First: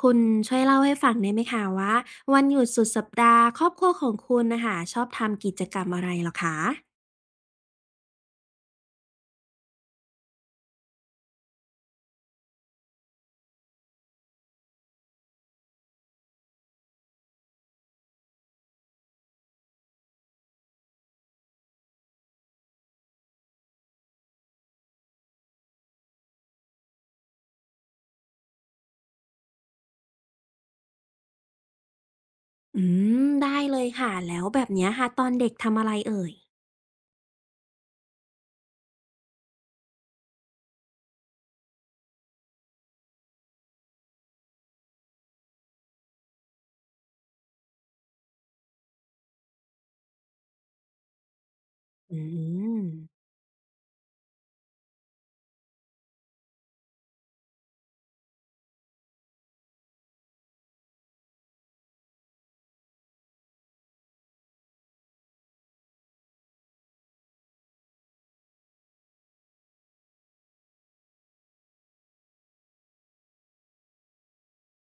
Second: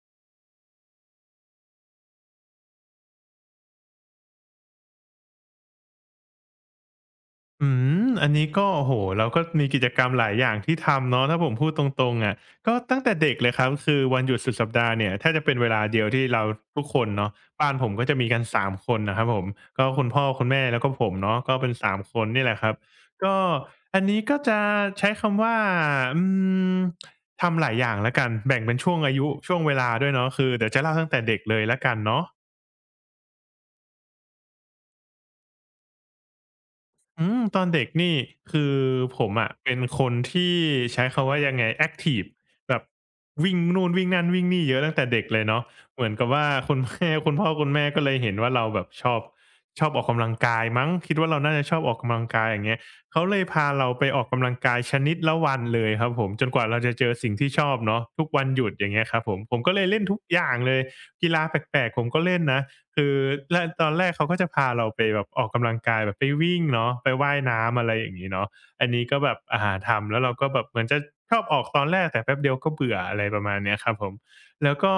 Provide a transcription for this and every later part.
คุณช่วยเล่าให้ฟังได้ไหมคะว่าวันหยุดสุดสัปดาห์ครอบครัวของคุณนะคะชอบทำกิจกรรมอะไรเหรอคะ อืมอันนี้ก็โอ้โฮเราก็มีกิจกรรมหลายอย่างที่ทำเนาะถ้าผมพูดตรงๆอะก็ตั้งแต่เด็กเลยครับคือวันหยุดสุดสัปดาห์เนี่ยแทบจะเป็นเวลาเดียวที่เราทุกคนเนาะบ้านผมก็จะมีกันสามคนนะครับผมก็คุณพ่อคุณแม่แล้วก็ผมเนาะก็เป็นสามคนนี่แหละครับก็อันนี้ก็จะใช้คำว่าอืมทำหลายอย่างแล้วกัน แบ่งเป็นช่วงอายุช่วงเวลาด้วยเนาะคือเดี๋ยวจะเล่าตั้งแต่เด็กเลยแล้วกันเนาะ อืมได้เลยค่ะแล้วแบบเนี้ยค่ะตอนเด็กทำอะไรเอ่ย อืมตอนเด็กนี่คือผมอะเป็นคนที่ใช้คำว่ายังไงแอ็กทีฟแบบวิ่งนู่นวิ่งนั่นวิ่งนี่เยอะตั้งแต่เด็กเลยเนาะเหมือนกับว่าคุณแม่คุณพ่อคุณแม่ก็เลยเห็นว่าเราแบบชอบออกกำลังกายมั้งคิดว่าเราน่าจะชอบออกกำอืลังกายอย่างเงี้ยม เขาเลยพาเราไปออกกำลังกายชนิดละวันเลยครับผมจนกว่าเราจะเจอสิ่งที่ชอบเนาะทุกวันหยุดอย่างเงี้ยครับผมผมก็เลยเล่นทุกอย่างเลยกีฬาแปลกๆผมก็เล่นนะ คือตอนแรกเขาก็จะพาเราไปแบบออกกำลังกายแบบไปวิ่งเนาะไปว่ายน้ำอะไรอย่างนี้เนาะอันนี้ก็แบบอ่ารทำแล้วเราก็แบบเหมือนจะชอบออกตอนแรกแต่แป๊บเดียวก็เบื่ออะไรประมาณเนี้ยครับผมแล้วก็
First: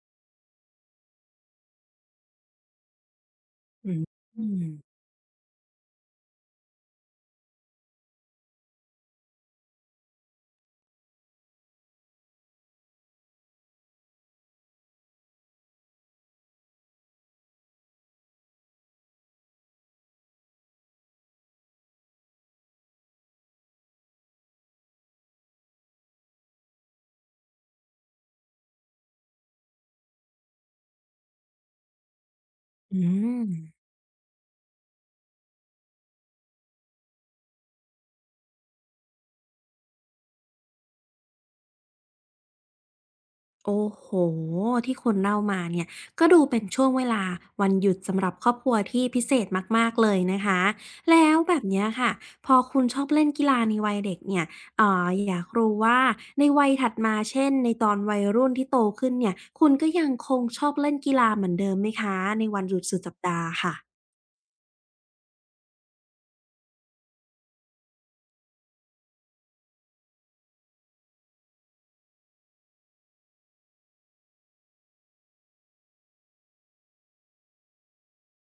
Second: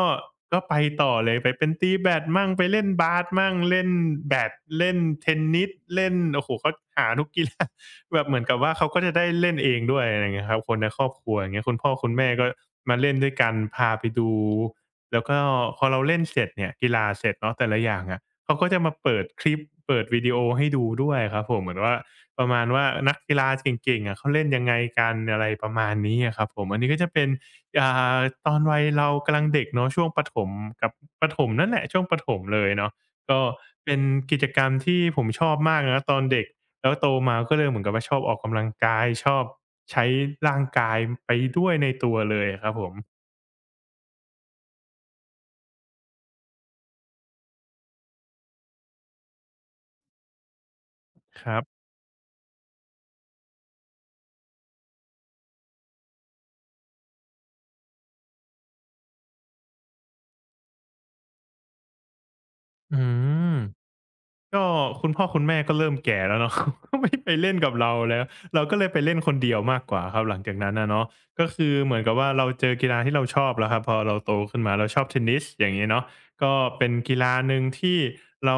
ก็ไปต่อเลยไปเป็นตีแบดมั่งไปเล่นบาสมั่งเล่นอืมแบดเล่นเทนนิสเล่นโอ้โหเขาหาทุกกีฬา แบบเหมือนกับว่าเขาก็จะได้เล่นเองด้วยอะไรเงี้ยครับคนในครอบครัวอย่างเงี้ยคุณพ่อคุณแม่ก็มาเล่นด้วยกันพาไปดู แล้วก็พอเราเล่นเสร็จเนี่ยกีฬาเสร็จเนาะแต่ละอย่างอะเขาก็จะมาเปิดคลิปเปิดวิดีโอให้ดูด้วยครับผมเหมือนว่าประมาณว่านักกีฬาเก่งๆอะเขาเล่นยังไงกันอะไรประมาณนี้อะครับผมอันนี้ก็จะเป็นอ่าตอนวัยเรากำลังเด็กเนาะช่วงประถมกับประถมนั่นแหละช่วงประถมเลยเนาะอืก็ม เป็นกิจกรรมที่ผมชอบมากนะตอนเด็กแล้วโตมาก็เลยเหมือนกับว่าชอบออกกำลังกายชอบใช้ร่างกายไปด้วยในตัวเลยอะครับผมโอ้โหที่คุณเล่ามาเนี่ยก็ดูเป็นช่วงเวลาวันหยุดสำหรับครอบครัวที่พิเศษมากๆเลยนะคะแล้วคแบรับบเนี้ยค่ะพอคุณชอบเล่นกีฬาในวัยเด็กเนี่ยอยากรู้ว่าในวัยถัดมาเช่นในตอนวัยรุ่นที่โตขึ้นเนี่ยคุณก็ยังคงชอบเล่นกีฬาเหมือนเดิมไหมคะในวันหยุดอืสุดสัปดาห์ม ค่ะก็คุณพ่อคุณแม่ก็เริ่มแก่แล้วเนาะ ก็ไม่ไปเล่นกับเราแล้วเราก็เลยไปเล่นคนเดียวมากกว่าครับหลังจากนั้นนะเนาะก็คือเหมือนกับว่าเราเจอกีฬาที่เราชอบแล้วครับพอเราโตขึ้นมาเราชอบเทนนิสอย่างนี้เนาะก็เป็นกีฬาหนึ่งที่เรา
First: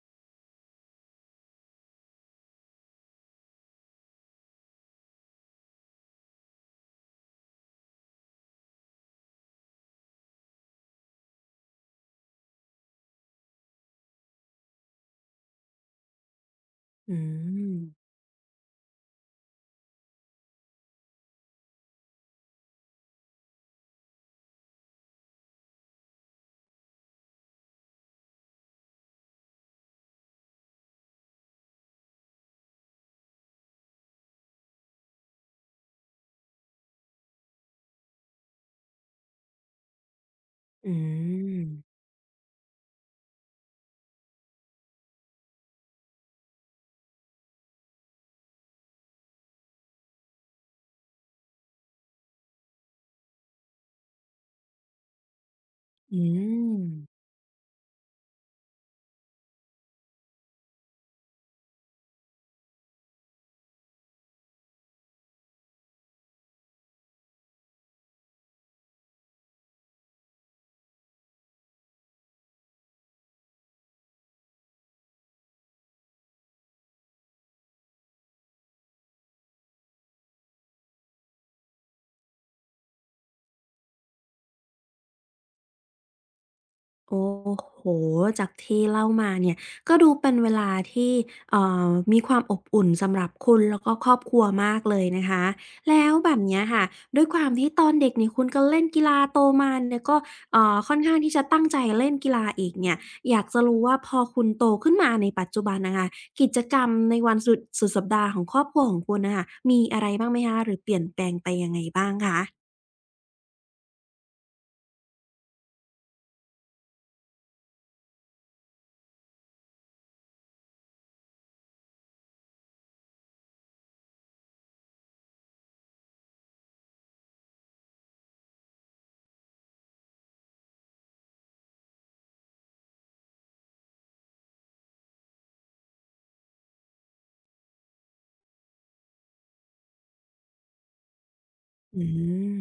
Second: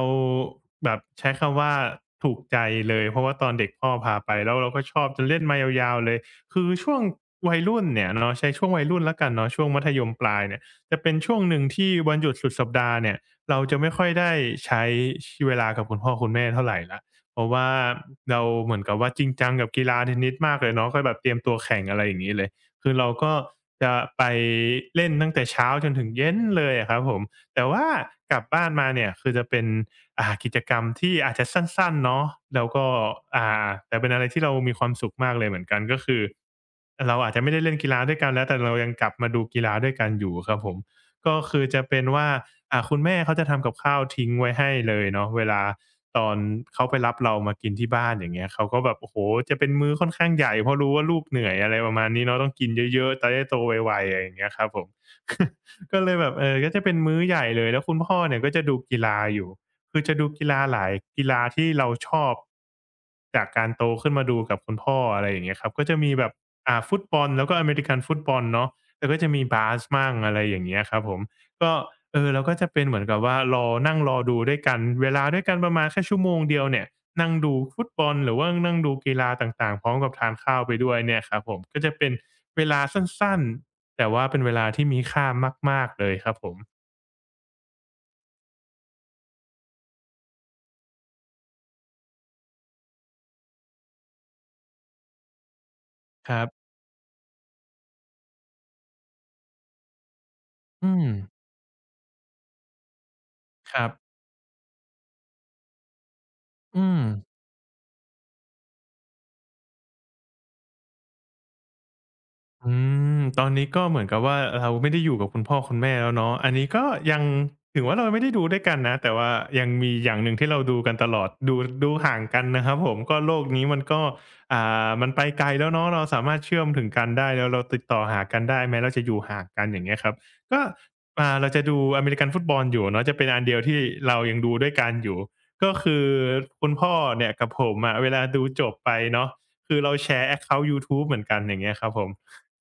แบบใช้คำว่าถูกใจเลยเพราะว่าตอนเด็กพ่อพาไปแล้วเราก็ชอบจนเล่นมายาวๆเลยคือช่วงวัยรุ่นเนี่ยเนาะใช้ช่วงวัยรุ่นแล้วกันเนาะช่วงมัธยมปลายเนี่ยจะเป็นช่วงหนึ่งที่วันหยุดสุดสัปดาห์เนี่ย เราจะไม่ค่อยได้ใช้เวลากับคุณพ่อคุณแม่เท่าไหร่ละอืเพราะว่ามเราเหมือนกับว่าจริงจังกับกีฬาเทนนิสมากเลยเนาะก็แบบเตรียมตัวแข่งอะไรอย่างงี้เลย คือเราก็จะไปเล่นตั้งแต่เช้าจนถึงเย็นเลยอะครับผม แต่ว่ากลับบ้านมาเนี่ยคือจะเป็นกิจกรรมที่อาจจะสั้นๆเนาะแล้วก็แต่เป็นอะไรที่เรามีความสุขมากเลยเหมือนกันก็คือเราอาจจะไม่ได้เล่นกีฬาด้วยกันแล้วแต่เรายังกลับมาดูกีฬาด้วยกันอยู่ครับผม อืก็คืมอจะเป็นว่าคุณแม่เขาจะทำกับข้าวทิ้งไว้ให้เลยเนาะเวลาตอนเขาไปรับเรามากินที่บ้านอย่างเงี้ยเขาก็แบบโอ้โฮจะเป็นมื้อค่อนข้างใหญ่เพราะรู้ว่าลูกเหนื่อยอะไรประมาณนี้เนาะต้องกินเยอะๆจะได้โตไวๆอะไรอย่างเงี้ยครับผม ก็เลยอืแบบเออก็ม จะเป็นมื้อใหญ่เลยแล้วคุณพ่อเนี่ยก็จะดูกีฬาอยู่ คือจะดูกีฬาหลายกีฬาที่เราชอบจากการโตขึ้นมาดูกับคุณพ่ออะไรอย่างเงี้ยครับก็จะมีแบบฟุตบอลแล้วก็อเมริกันฟุตบอลเนาะ แต่ก็จะมีบาสมั่งอะไรอย่างเงี้ยครับผมก็เออเราก็จะเป็นเหมือนกับว่ารอนั่งรอดูด้วยกันเวลาด้วยกันประมาณแค่ชั่วโมงเดียวเนี่ยนั่งดูฟุตบอลหรือว่านั่งดูกีฬาต่างๆพร้อมกับทานข้าวไปด้วยเนี่ยครับผมก็จะเป็นเวลาสั้นๆแต่ว่าเป็นเวลาที่มีค่ามากๆเลยครับผมโอ้โห จากที่เล่ามาเนี่ยก็ดูเป็นเวลาที่เอ่อมีความอบอุ่นสำหรับคุณแล้วก็ครอบครัวมากเลยนะคะแล้วแบคบรัเนี้ยบค่ะด้วยความที่ตอนเด็กนี่คุณก็เล่นกีฬาโตมาเนี่ยก็อืค่อนมข้างที่จะตั้งใจเล่นกีฬาอีกเนี่ยอยากจะครู้รับว่าพอคุณโตขึ้นมาในปัจจุบันน่ะค่ะกิจกรอืรมม ในวันสุดสุดสัปดาห์ของครอบครัวของคุณน่ะค่ะมีอะไรบ้างไหมคะหรือเปลี่ยนแปลงไปยังไงบ้างคะอืมตอนนี้ก็เหมือนกับว่าเราไม่ได้อยู่กับคุณพ่อคุณแม่แล้วเนาะอันนี้ก็ยังถึงว่าเราไม่ได้ดูด้วยกันนะแต่ว่ายังมีอย่างหนึ่งที่เราดูกันตลอดดูห่างกันนะครับผมก็โลกนี้มันก็อ่มันไปไกลแล้วเนาะเราสามารถเชื่อมถึงกันได้แล้วเราติดต่อหากันได้แม้เราจะอยู่ห่างกันอย่างเงี้ยครับก็เราจะดูอเมริกันฟุตบอลอยู่เนาะจะเป็นอันเดียวที่เรายังดูด้วยกันอยู่ก็คือคุณพ่อเนี่ยกับผมอะเวลาดูจบไปเนาะ คือเราแชร์แอ c กเคา YouTube เหมือนกันอย่างเงี้ยครับผอืม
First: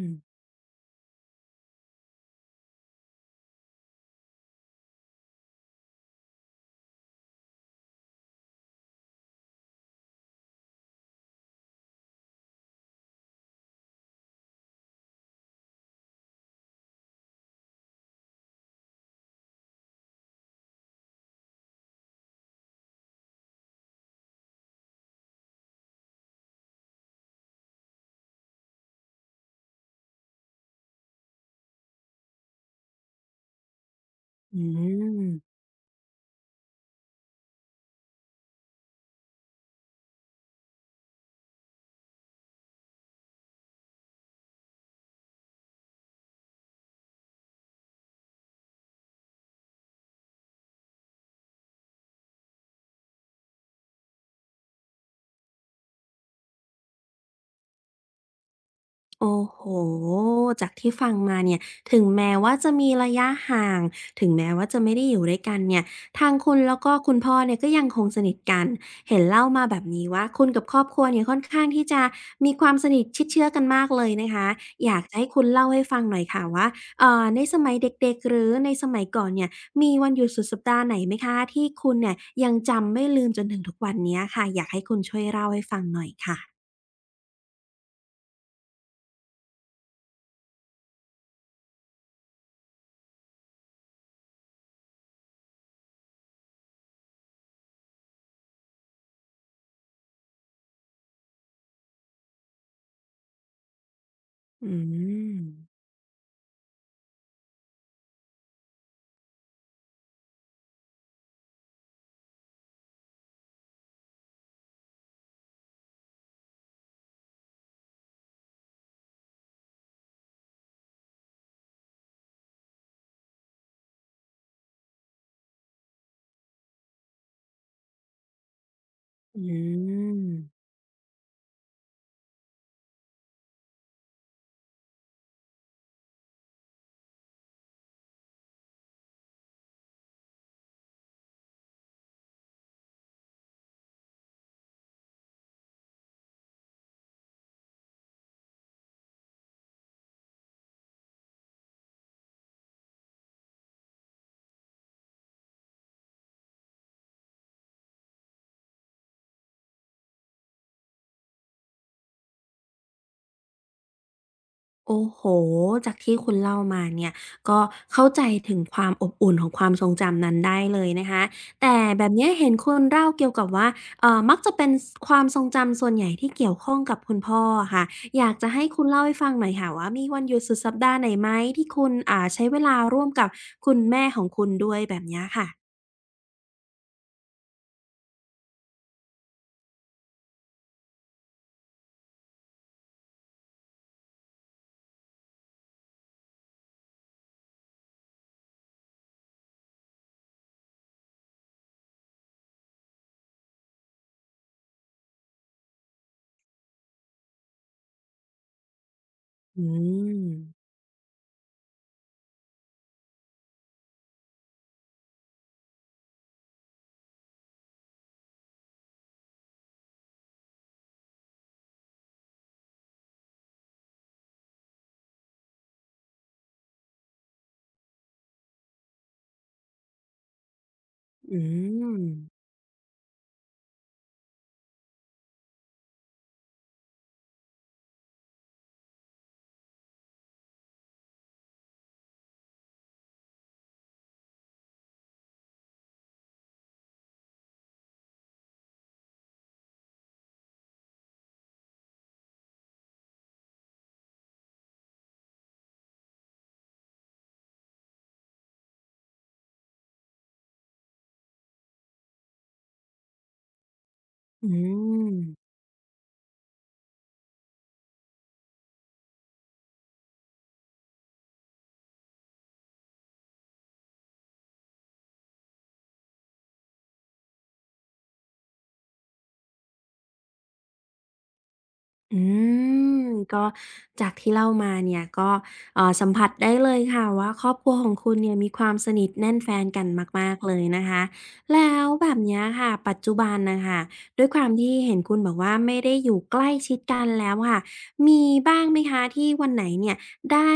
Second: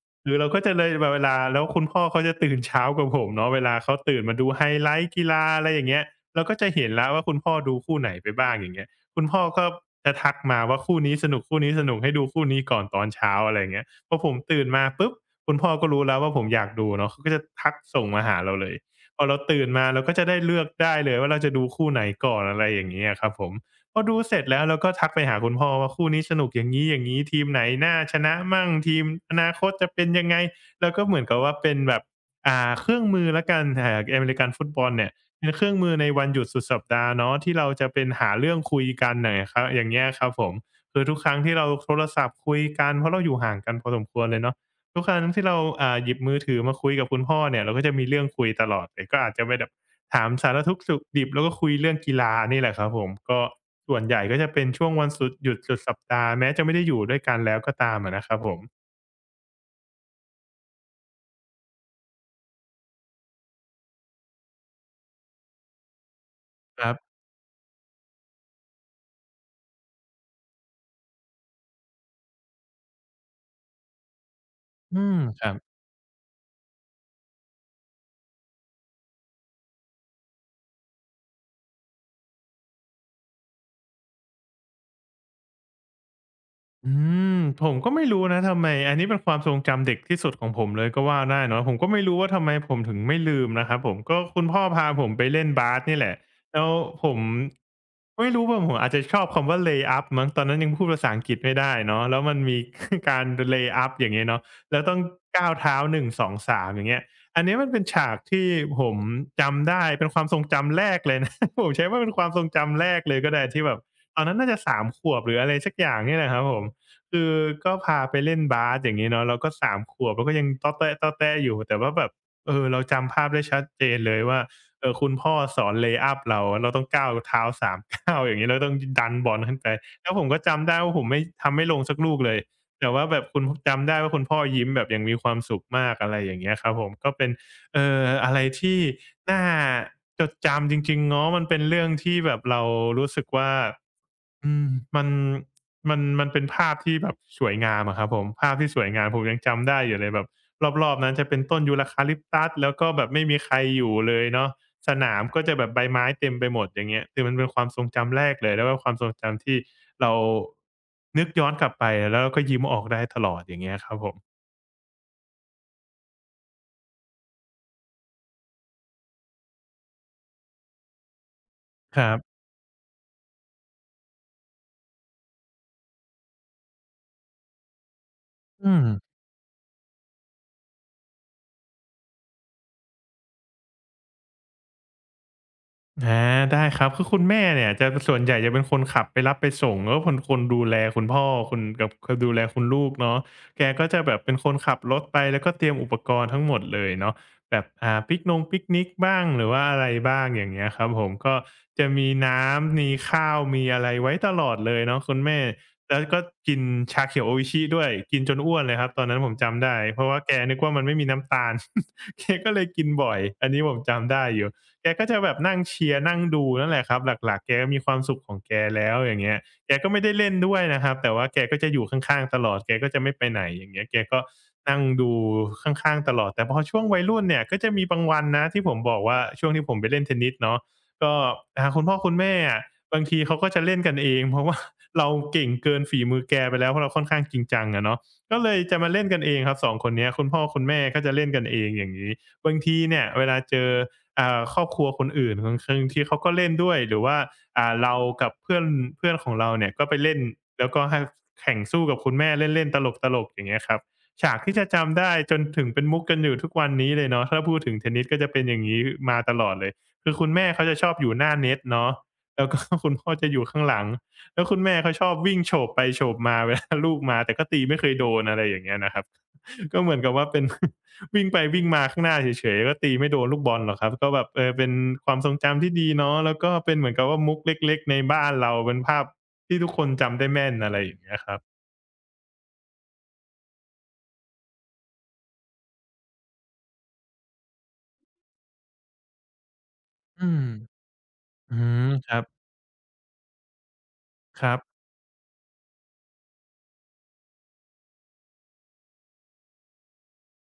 มคือเราก็จะเลยแบบเวลาแล้วคุณพ่อเขาจะตื่นเช้ากว่าผมเนาะเวลาเขาตื่นมาดูไฮไลต์กีฬาอะไรอย่างเงี้ยเราก็จะเห็นแล้วว่าคุณพ่อดูคู่ไหนไปบ้างอย่างเงี้ยคุณพ่อก็จะทักมาว่าคู่นี้สนุกคู่นี้สนุกให้ดูคู่นี้ก่อนตอนเช้าอะไรอย่างเงี้ยพอผมตื่นมาปุ๊บคุณพ่อก็รู้แล้วว่าผมอยากดูเนาะเขาก็จะทักส่งมาหาเราเลยพอเราตื่นมาเราก็จะได้เลือกได้เลยว่าเราจะดูคู่ไหนก่อนอะไรอย่างงี้อะครับผม พอดูเสร็จแล้วเราก็ทักไปหาคุณพ่อว่าคู่นี้สนุกอย่างงี้อย่างงี้ทีมไหนน่าชนะมั่งทีมอนาคตจะเป็นยังไงแล้วก็เหมือนกับว่าเป็นแบบเครื่องมือแล้วกันอเมริกันอืฟุตบอลเนี่ยเป็นม เครื่องมือในวันหยุดสุดสัปดาห์เนาะที่เราจะเป็นหาเรื่องคุยกันน่ะไงครับอย่างเงี้ยครับผมคือทุกครั้งที่เราโทรศัพท์คุยกันเพราะเราอยู่ห่างกันพอสมควรเลยเนาะทุกครั้งที่เราหยิบมือถือมาคุยกับคุณพ่อเนี่ยเราก็จะมีเรื่องคุยตลอดเลยก็อาจจะไปแบบถามสารทุกข์สุกดิบแล้วก็คุยเรื่องกีฬานี่แหละครับผมก็ ส่วนใหญ่ก็จะเป็นช่วงวันสุดหยุดสุดสัปดาห์แม้จะไม่ได้อยู่ด้วยกันแล้วก็ตามอะนะครับผมโอ้โฮจากที่ฟังมาเนี่ยถึงแม้ว่าจะมีระยะห่างถึงแม้ว่าจะไม่ได้อยู่ด้วยกันเนี่ยทางคุณแล้วครัก็บคุณพ่อเนี่ยก็ยังคงสนิทกันเห็นเล่ามาแบบนี้ว่าคุณกับครอบครัวเนี่ยค่อนข้างที่จะมีความสนิทชิดเชื้อกันมากเลยนะคะออืยากจะมให้คุคณรัเล่าบ ให้ฟังหน่อยค่ะว่าในสมัยเด็กๆหรือในสมัยก่อนเนี่ยมีวันหยุดสุดสัปดาห์ไหนไหมคะที่คุณเนี่ยยังจำไม่ลืมจนถึงทุกวันเนี้ยค่ะอยากให้คุณช่วยเล่าให้ฟังหน่อยค่ะอืมผมก็ไม่รู้นะทำไมอันนี้เป็นความทรงจำเด็กที่สุดของผมเลยก็ว่าได้เนาะผมก็ไม่รู้ว่าทำไมผมถึงไม่ลืมนะครับผมก็คุณพ่อพาผมไปเล่นบาสนี่แหละแล้วผมไม่รู้ว่าผมอาจจะชอบคำว่า lay up มั้งตอนนั้นยังพูดภาษาอังกฤษไม่ได้เนาะแล้วมันมี การ lay up อย่างเงี้ยเนาะอืแล้วต้องม ก้าวเท้าหนึ่2 3องสามอย่างเงี้ยอันนี้มันเป็นฉากที่ผมจำได้เป็นความทรงจำแรกเลยนะ ผมใช้ว่าเป็นความทรงจำแรกเลยก็ได้ที่แบบตอนนั้นน่าจะสามขวบหรืออะไรสักอย่างเนี่ยนะครับผม คือก็พาไปเล่นบาสอย่างงี้เนาะเราก็สามขวบเราก็ยังต้อแต้ๆๆอยู่แต่ว่าแบบเออเราจำภาพได้ชัดเจนเลยว่าคุณพ่อสอน lay up เราเราต้องก้าวเท้าสามก้าวอย่างงี้เราต้องดดันบออืลขึ้นไปแล้วผมมก็จำได้ว่าผมไม่ทำไม่ลงสักลูกเลยแต่ว่าแบบคุณจำได้ว่าคุณพ่อยิ้มแบบอย่างมีความสุขมากอะไรอย่างเงี้ยครับผมก็เป็นอะไรที่น่าจดจำจริงๆเนาะมันเป็นเรื่องที่แบบเรารู้สึกว่าอืมมัน มันเป็นภาพที่แบบสวยงามอะครับผมภาพที่สวยงามผมยังจำได้อยู่เลยแบบรอบๆนั้นจะเป็นต้นยูคาลิปตัสแล้วก็แบบไม่มีใครอยู่เลยเนาะสนามก็จะแบบใบไม้เต็มไปหมดอย่างเงี้ยคือมันเป็นความทรงจำแรกเลยแล้วก็ความทรงจำที่เรานึกย้อนกลับไปแล้วเราก็ยิ้มออกได้ตลอดอย่างเงี้ยครับผมโอ้โหจากที่คุณเล่ามาเนี่ยก็เข้าใจถึงความอบอุ่นของความทรงจำนั้นได้เลยนะคะแต่คแบรับเนี้ยบเห็นคุณเล่าเกี่ยวกับว่ามักจะเป็นสความทรงจำส่วนใหญ่ที่เกี่ยวข้องกับคุณพ่ออะค่ะอยากจะให้อืคุณเล่าม ให้ฟังหน่อยค่ะว่ามีวันหยุดสุดสัปดาห์ไหนไหมที่คุณใช้เวลาร่วมกับคุณแม่ของคุณด้วยแบบเนี้ยค่ะอาได้ครับคือคุณแม่เนี่ยจะส่วนใหญ่จะเป็นคนขับไปรับไปส่งแล้วก็คนดูแลคุณพ่อคุณกับคดูแลคุณลูกเนาะแกก็จะแบบเป็นคนขับรถไปแล้วก็เตรียมอุปกรณ์ทั้งหมดเลยเนาะแบบปิกนงปิกนิกบ้างหรือว่าอะไรบ้างอย่างเงี้ยครับผมก็จะมีน้ำมีข้าวมีอะไรไว้ตลอดเลยเนาะคุณแม่แล้วก็กินชาเขียวโออิชิด้วยกินจนอ้วนเลยครับตอนนั้นผมอืจำได้เพราะว่ามแกนึกว่ามันไม่มีน้ำตาล แกก็เลยกินบ่อยอันนี้ผมจำได้อยู่ แกก็จะแบบนั่งเชียร์นั่งดูนั่นแหละครับหลักๆแกก็มีความสุขของแกแล้วอย่างเงี้ยแกก็ไม่ได้เล่นด้วยนะครับแต่ว่าแกก็จะอยู่ข้างๆตลอดแกก็จะไม่ไปไหนอย่างเงี้ยแกก็นั่งดูข้างๆตลอดแต่พอช่วงวัยรุ่นเนี่ยก็จะมีบางวันนะที่ผมบอกว่าช่วงที่ผมไปเล่นเทนนิสเนาะก็อืทางคุณพ่อมคุณแม่อะบางทีเขาก็จะเล่นกันเองเพราะว่า เราเก่งเกินฝีมือแกไปแล้วเพราะเราค่อนข้างจริงจังอะเนาะก็เลยจะมาเล่นกันเองครับสองคนเนี้ยคุณพ่อคุณแม่ก็จะเล่นกันเองอย่างงี้บางทีเนี่ยเวลาเจอ ครอบครัวคนอื่นบางครั้งที่เขาก็เล่นด้วยหรือว่าเรากับเพื่อนเพื่อนของเราเนี่ยก็ไปเล่นแล้วก็ให้แข่งสู้กับคุณแม่เล่นๆตลกๆอย่างเงี้ยครับฉากที่จะจำได้จนถึงเป็นมุกกันอยู่ทุกวันนี้เลยเนาะถ้าพูดถึงเทนนิสก็จะเป็นอย่างงี้มาตลอดเลยคือคุณแม่เขาจะชอบอยู่หน้าเน็ตเนาะแล้วก็ คุณพ่อจะอยู่ข้างหลังแล้วอืคุณแม่เขาชอบม วิ่งโฉบไปโฉบมา เวลาลูกมาแต่ก็ตีไม่เคยโดนอะไรอย่างเงี้ยนะครับ ก็เหมือนกับว่าเป็น วิ่งไปวิ่งมาข้างหน้าเฉยๆก็ตีไม่โดนลูกบอลหรอกครับก็แบบเออเป็นความทรงจำที่ดีเนาะแล้วก็เป็นเหมือนกับว่ามุกเล็กๆในบ้านเราเป็นภาพที่ทุกคนจำได้แม่นอะไรอย่างเงี้ยครับอืมก็จากที่เล่ามาเนี่ยก็สัมผัสได้เลยค่ะว่าครอบครัวของคุณเนี่ยมีความสนิทแน่นแฟนกันอืมากมๆเลยนะคะอืแล้มวแบครับเนี้ยบค่ะปัจจุบันน่ะค่ะด้วยคความรัที่บเห็นคุณบอกว่าไม่ได้อยู่ใกล้ชิดกันแล้วค่ะมีบ้างไหมคะที่วันไหนเนี่ยได้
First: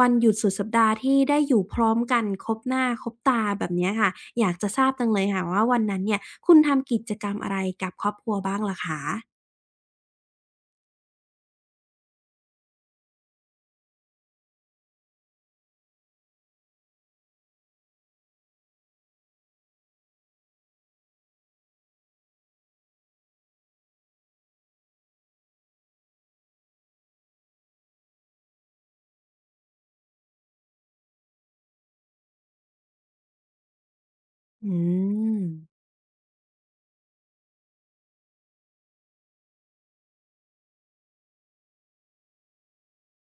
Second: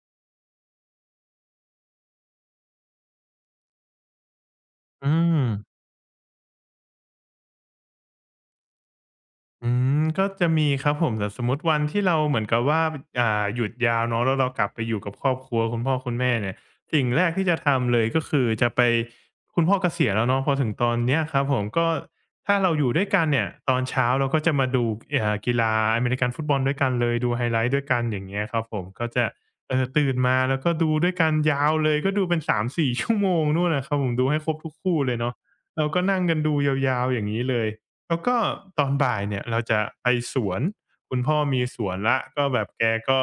วันหยุดสุดสัปดาห์ที่ได้อยู่พร้อมกันครบหน้าครบตาแบบเนี้ยค่ะอยากจะทราบจัอืงเลยม ค่ะว่าวันนั้นเนี่ยคุณทำกิจกรรมอะไรกับครอบครัวบ้างเหรอคะอืมก็จะมีครับผมแต่สมมติวันที่เราเหมือนกับว่าหยุดยาวเนาะแล้วเรากลับไปอยู่กับครอบครัวคุณพ่อคุณแม่เนี่ยสิ่งแรกที่จะทำเลยก็คือจะไปคุณพ่อเกษียณแล้วเนาะพอถึงตอนเนี้ยครับผมก็ถ้าเราอยู่ด้วยกันเนี่ยตอนเช้าเราก็จะมาดูกีฬาอเมริกันฟุตบอลด้วยกันเลยดูไฮไลต์ด้วยกันอย่างเงี้ยครับผมก็จะตื่นมาแล้วก็ดูด้วยกันยาวเลยก็ดูเป็นสามสี่ชั่วโมงนู่นน่ะครับผมดูให้ครบทุกอืคู่เลยเนาะม เราก็นั่งกันดูยาวๆอย่างงี้เลย แล้วก็ตอนบ่ายเนี่ยเราจะไปสวนคุณพ่อมีสวนแล้วก็แบบแกก็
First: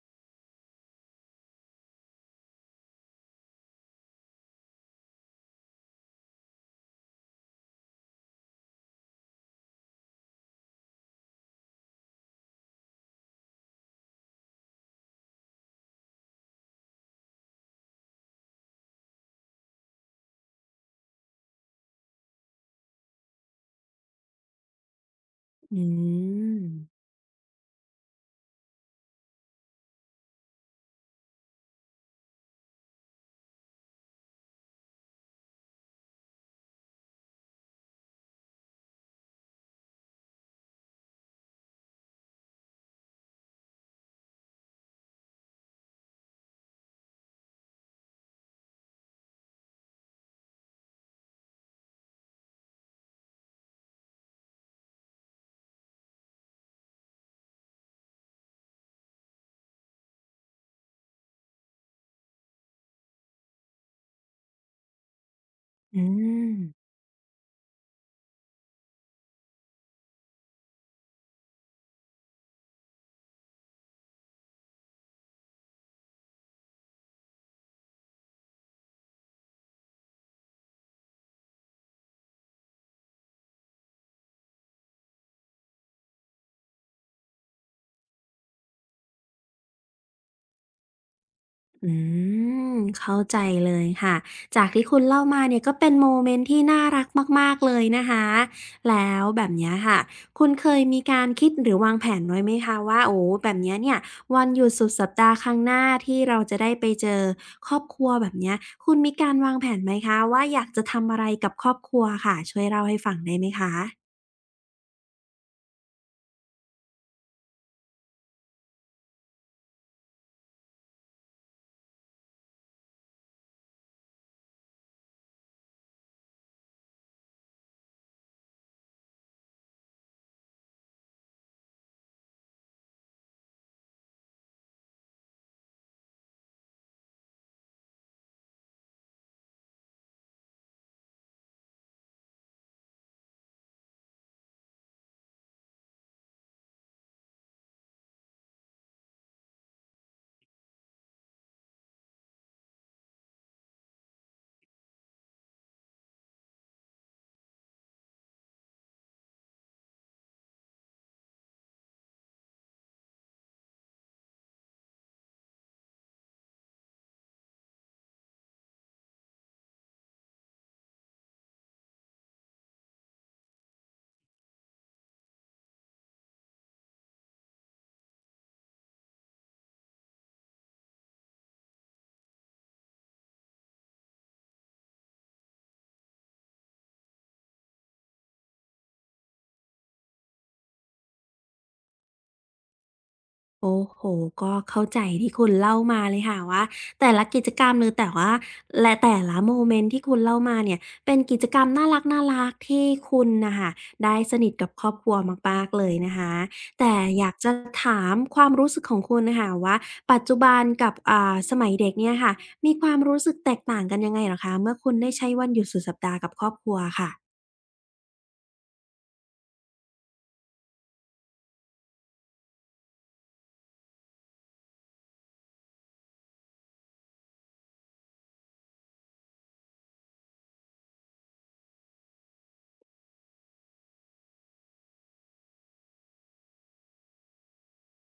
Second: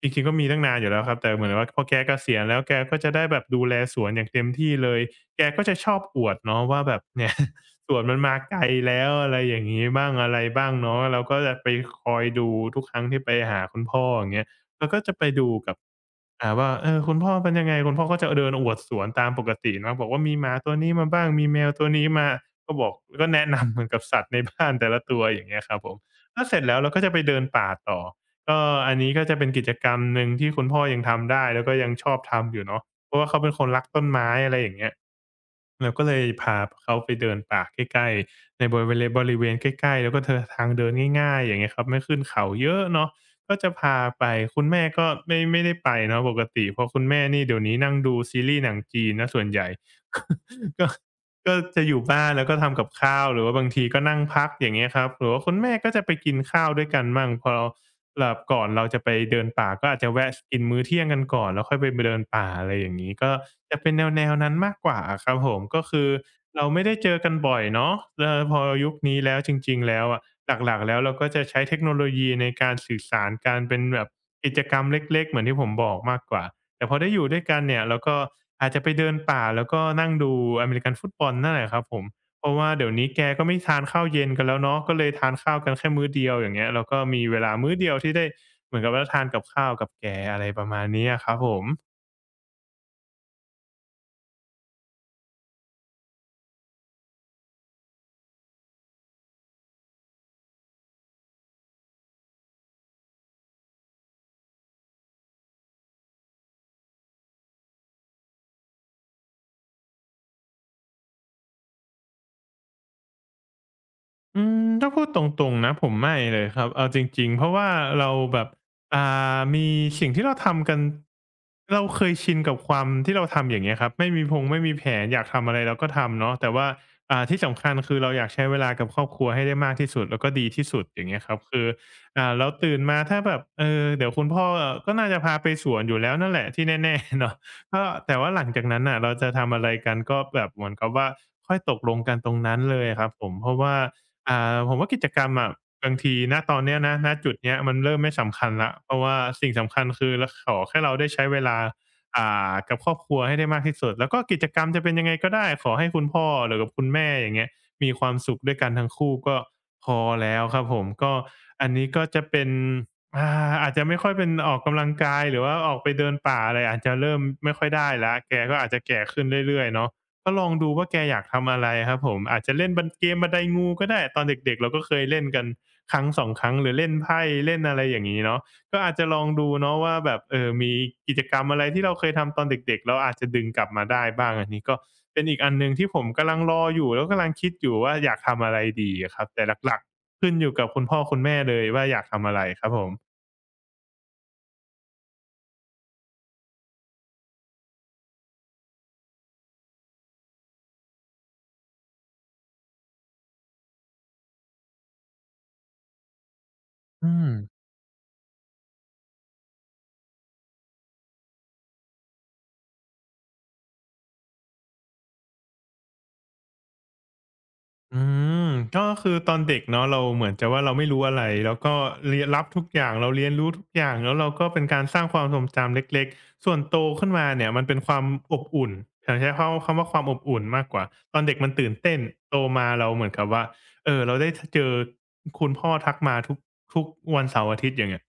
จริงๆก็มีตั้งนานอยู่แล้วครับแต่เหมือนว่าพอแกเกษียณแล้วแกก็จะได้แบบดูแลสวนอย่างเต็มที่เลยแกก็จะชอบอวดเนาะว่าแบบเนี่ย สวนมันมาไกลแล้วอะไรอย่างงี้บ้างอะไรบ้างเนาะเราก็จะไปคอยดูทุกครั้งที่ไปหาคุณพ่ออย่างเงี้ยเราก็จะไปดูกับว่าเออคุณพ่อเป็นยังไงคุณพ่อก็จะเดินอวดสวนตามปกติเนาะบอกว่ามีหมาตัวนี้มาบ้างมีแมวตัวนี้มา ก็บอกก็แนะนำเหมือนกับสัตว์ในบ้านแต่ละตัว อย่างเงี้ยครัอืบผมแล้วเสมร็จแล้วเราก็จะไปเดินป่าต่อก็อันนี้ก็จะเป็นกิจกรรมหนึ่งที่คุณพ่อยังทำได้แล้วก็ยังชอบทำอยู่เนาะเพราะว่าเขาเป็นคนรักต้นไม้อะไรอย่างเงี้ยเราก็เลยพาเขาไปเดินป่าใกล้ๆในบริเวณใกล้ๆแล้วก็เธอทางเดินง่ายๆอย่างเงี้ยครับไม่ขึ้นเขาเยอะเนาะก็จะพาไปคุณแม่ก็ไม่ได้ไปเนาะปกติเพราะคุณแม่นี่เดี๋ยวนี้นั่งดูซีรีส์หนังจีนนะส่วนใหญ่ ก็ ก็จะอยู่บ้านแล้วก็ทำกับข้าวหรือว่าบางทีก็นั่งพักอย่างเงี้ยครับหรือว่าคุณแม่ก็จะไปกินข้าวด้วยกันมั่งพอเราหลับก่อนเราจะไปเดินป่าก็อาจจะแวะกินมื้อเที่ยงกันก่อนแล้วค่อยไปเดินป่าอะไรอย่างงี้ก็จะเป็นแนวๆนั้นมากกว่าอะครับผมก็คือือมเราไม่ได้เจอกันบ่อยเนาะเออพอยุคนี้แล้วจริงๆแล้วอะหลักๆแล้วเราก็จะใช้เทคโนโลยีในการสื่อสารการเป็นแบบกิจกรรมเล็กๆเหมือนที่ผมบอกมากกว่า แต่พอได้อยู่ด้วยกันเนี่ยเราก็อาจจะไปเดินป่าแล้วก็นั่งดูอเมริกันฟุตบอลนั่นแหละครับผมเพราะว่าเดี๋ยวนี้แกก็ไม่ทานข้าวเย็นกันแล้วเนาะก็เลยทานข้าวกันแค่มื้อเดียวอย่างเงี้ยแล้วก็มีเวลามื้อเดียวที่ได้เหมือนกับว่าทานกับข้าวกับแกอะไรประมาณนี้อะครับผม อืมเข้าใจเลยค่ะจากที่คุณเล่ามาเนี่ยก็เป็นโมเมนต์ที่น่ารักมากๆเลยนะคะแล้วแบบเนี้ยค่ะคุณเคยมีการคิดหรือวางแผนไว้ไหมคะว่าโอ้แบบเนี้ยเนี่ยวันหยุดสุดสัปดาห์ข้างหน้าที่เราจะได้ไปเจอครอบครัวแบบเนี้ยคุณมีการวางแผนไหมคะว่าอยากจะทำอะไรกับครอบครัวค่ะช่วยเล่าให้ฟังได้ไหมคะ อืมถ้าพูดตรงๆนะผมไม่เลยครับเอาจริงๆเพราะว่าเราแบบอ่มีสิ่งที่เราทำกันเราเคยชินกับความที่เราทำอย่างเงี้ยครับไม่มีพงไม่มีแผนอยากทำอะไรเราก็ทำเนาะแต่ว่าที่สำคัญคือเราอยากใช้เวลากับครอบครัวให้ได้มากที่สุดแล้วก็ดีที่สุดอย่างเงี้ยครับคือเราตื่นมาถ้าแบบเออเดี๋ยวคุณพ่อก็น่าจะพาไปสวนอยู่แล้วนั่นแหละที่แน่ๆ เนาะก็แต่ว่าหลังจากนั้นน่ะเราจะทำอะไรกันก็แบบเหมือนกับว่าค่อยตกลงกันตรงนั้นเลยครับผมเพราะว่า ผมว่ากิจกรรมอะบางทีณตอนเนี้ยนะณจุดเนี้ยมันเริ่มไม่สำคัญแล้วเพราะว่าสิ่งสำคัญคือเราขอแค่เราได้ใช้เวลากับครอบครัวให้ได้มากที่สุดแล้วก็กิจกรรมจะเป็นยังไงก็ได้ขอให้คุณพ่อหรือกับคุณแม่อย่างเงี้ยมีความสุขด้วยกันทั้งคู่ก็พอแล้วครับผมก็อันนี้ก็จะเป็นอาจจะไม่ค่อยเป็นออกกำลังกายหรือว่าออกไปเดินป่าอะไรอาจจะเริ่มไม่ค่อยได้แล้วแกก็อาจจะแก่ขึ้นเรื่อยๆเนาะ ก็ลองดูว่าแกอยากทำอะไรครับผมอาจจะเล่นบันเกมบันไดงูก็ได้ตอนเด็กๆเราก็เคยเล่นกันครั้งสองครั้งหรือเล่นไพ่เล่นอะไรอย่างงี้เนาะก็อาจจะลองดูเนาะว่าแบบมีกิจกรรมอะไรที่เราเคยทำตอนเด็กๆแล้วอาจจะดึงกลับมาได้บ้างอันนี้ก็เป็นอีกอันหนึ่งที่ผมกำลังรออยู่แล้วกำลังคิดอยู่ว่าอยากทำอะไรดีอะครับแต่หลักๆขึ้นอยู่กับคุณพ่อคุณแม่เลยว่าอยากทำอะไรครับผมโอ้โหก็เข้าใจที่คุณเล่ามาเลยค่ะว่าแต่ละกิจกรรมหรือแต่ว่าและแต่ละโมเมนต์ที่คุณเล่ามาเนี่ยเป็นกิจกรรมน่ารักๆที่คุณน่ะค่ะได้สนิทกับครอบครัวมากๆเลยนะคะแต่อือม ยากจะถามความรู้สึกของคุณน่ะค่ะว่าปัจจุบันกับสมัยเด็กเนี่ยค่ะมีความรู้สึกแตกต่างกันยังไงเหรอคะเมื่อคุณได้ใช้วันหยุดสุดสัปดาห์กับครอบครัวค่ะ อืมก็คือตอนเด็กเนาะเราเหมือนจะว่าเราไม่รู้อะไรแล้วก็เรียนรับทุกอย่างเราเรียนรู้ทุกอย่างแล้วเราก็เป็นการสร้างความทรงจำเล็กๆส่วนโตขึ้นมาเนี่ยมันเป็นความอบอุ่นผมใช้คำคำว่าความอบอุ่นมากกว่าตอนเด็กมันตื่นเต้นโตมาเราเหมือนกับว่าเออเราได้ทเจอคุณพ่อทักมาทุกวันเสาร์อาทิตย์อย่างเงี้ย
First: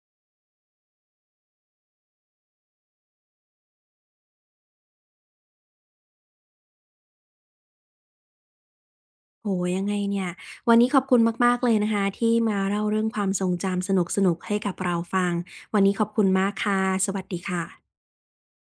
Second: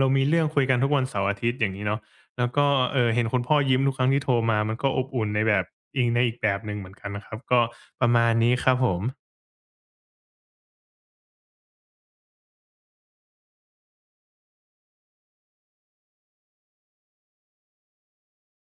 เรามีเรื่องคุยกันทุกวันเสาร์อาทิตย์อย่างนี้เนาะ แล้วก็เออเห็นคุณพ่อยิ้มทุกครั้งที่โทรมามันก็อบอุ่นในแบบในอีกแบบหนึ่งเหมือนกันนะครับ ก็ประมาณนี้ครับผมโอ้โฮยังไงเนี่ยวันนี้ขอบคุณมากๆเลยนะคะที่มาเล่าเรื่องความทรงจำสนุกๆให้กับเราฟังวันนี้ขอบคุณมากค่ะสวัสดีค่ะ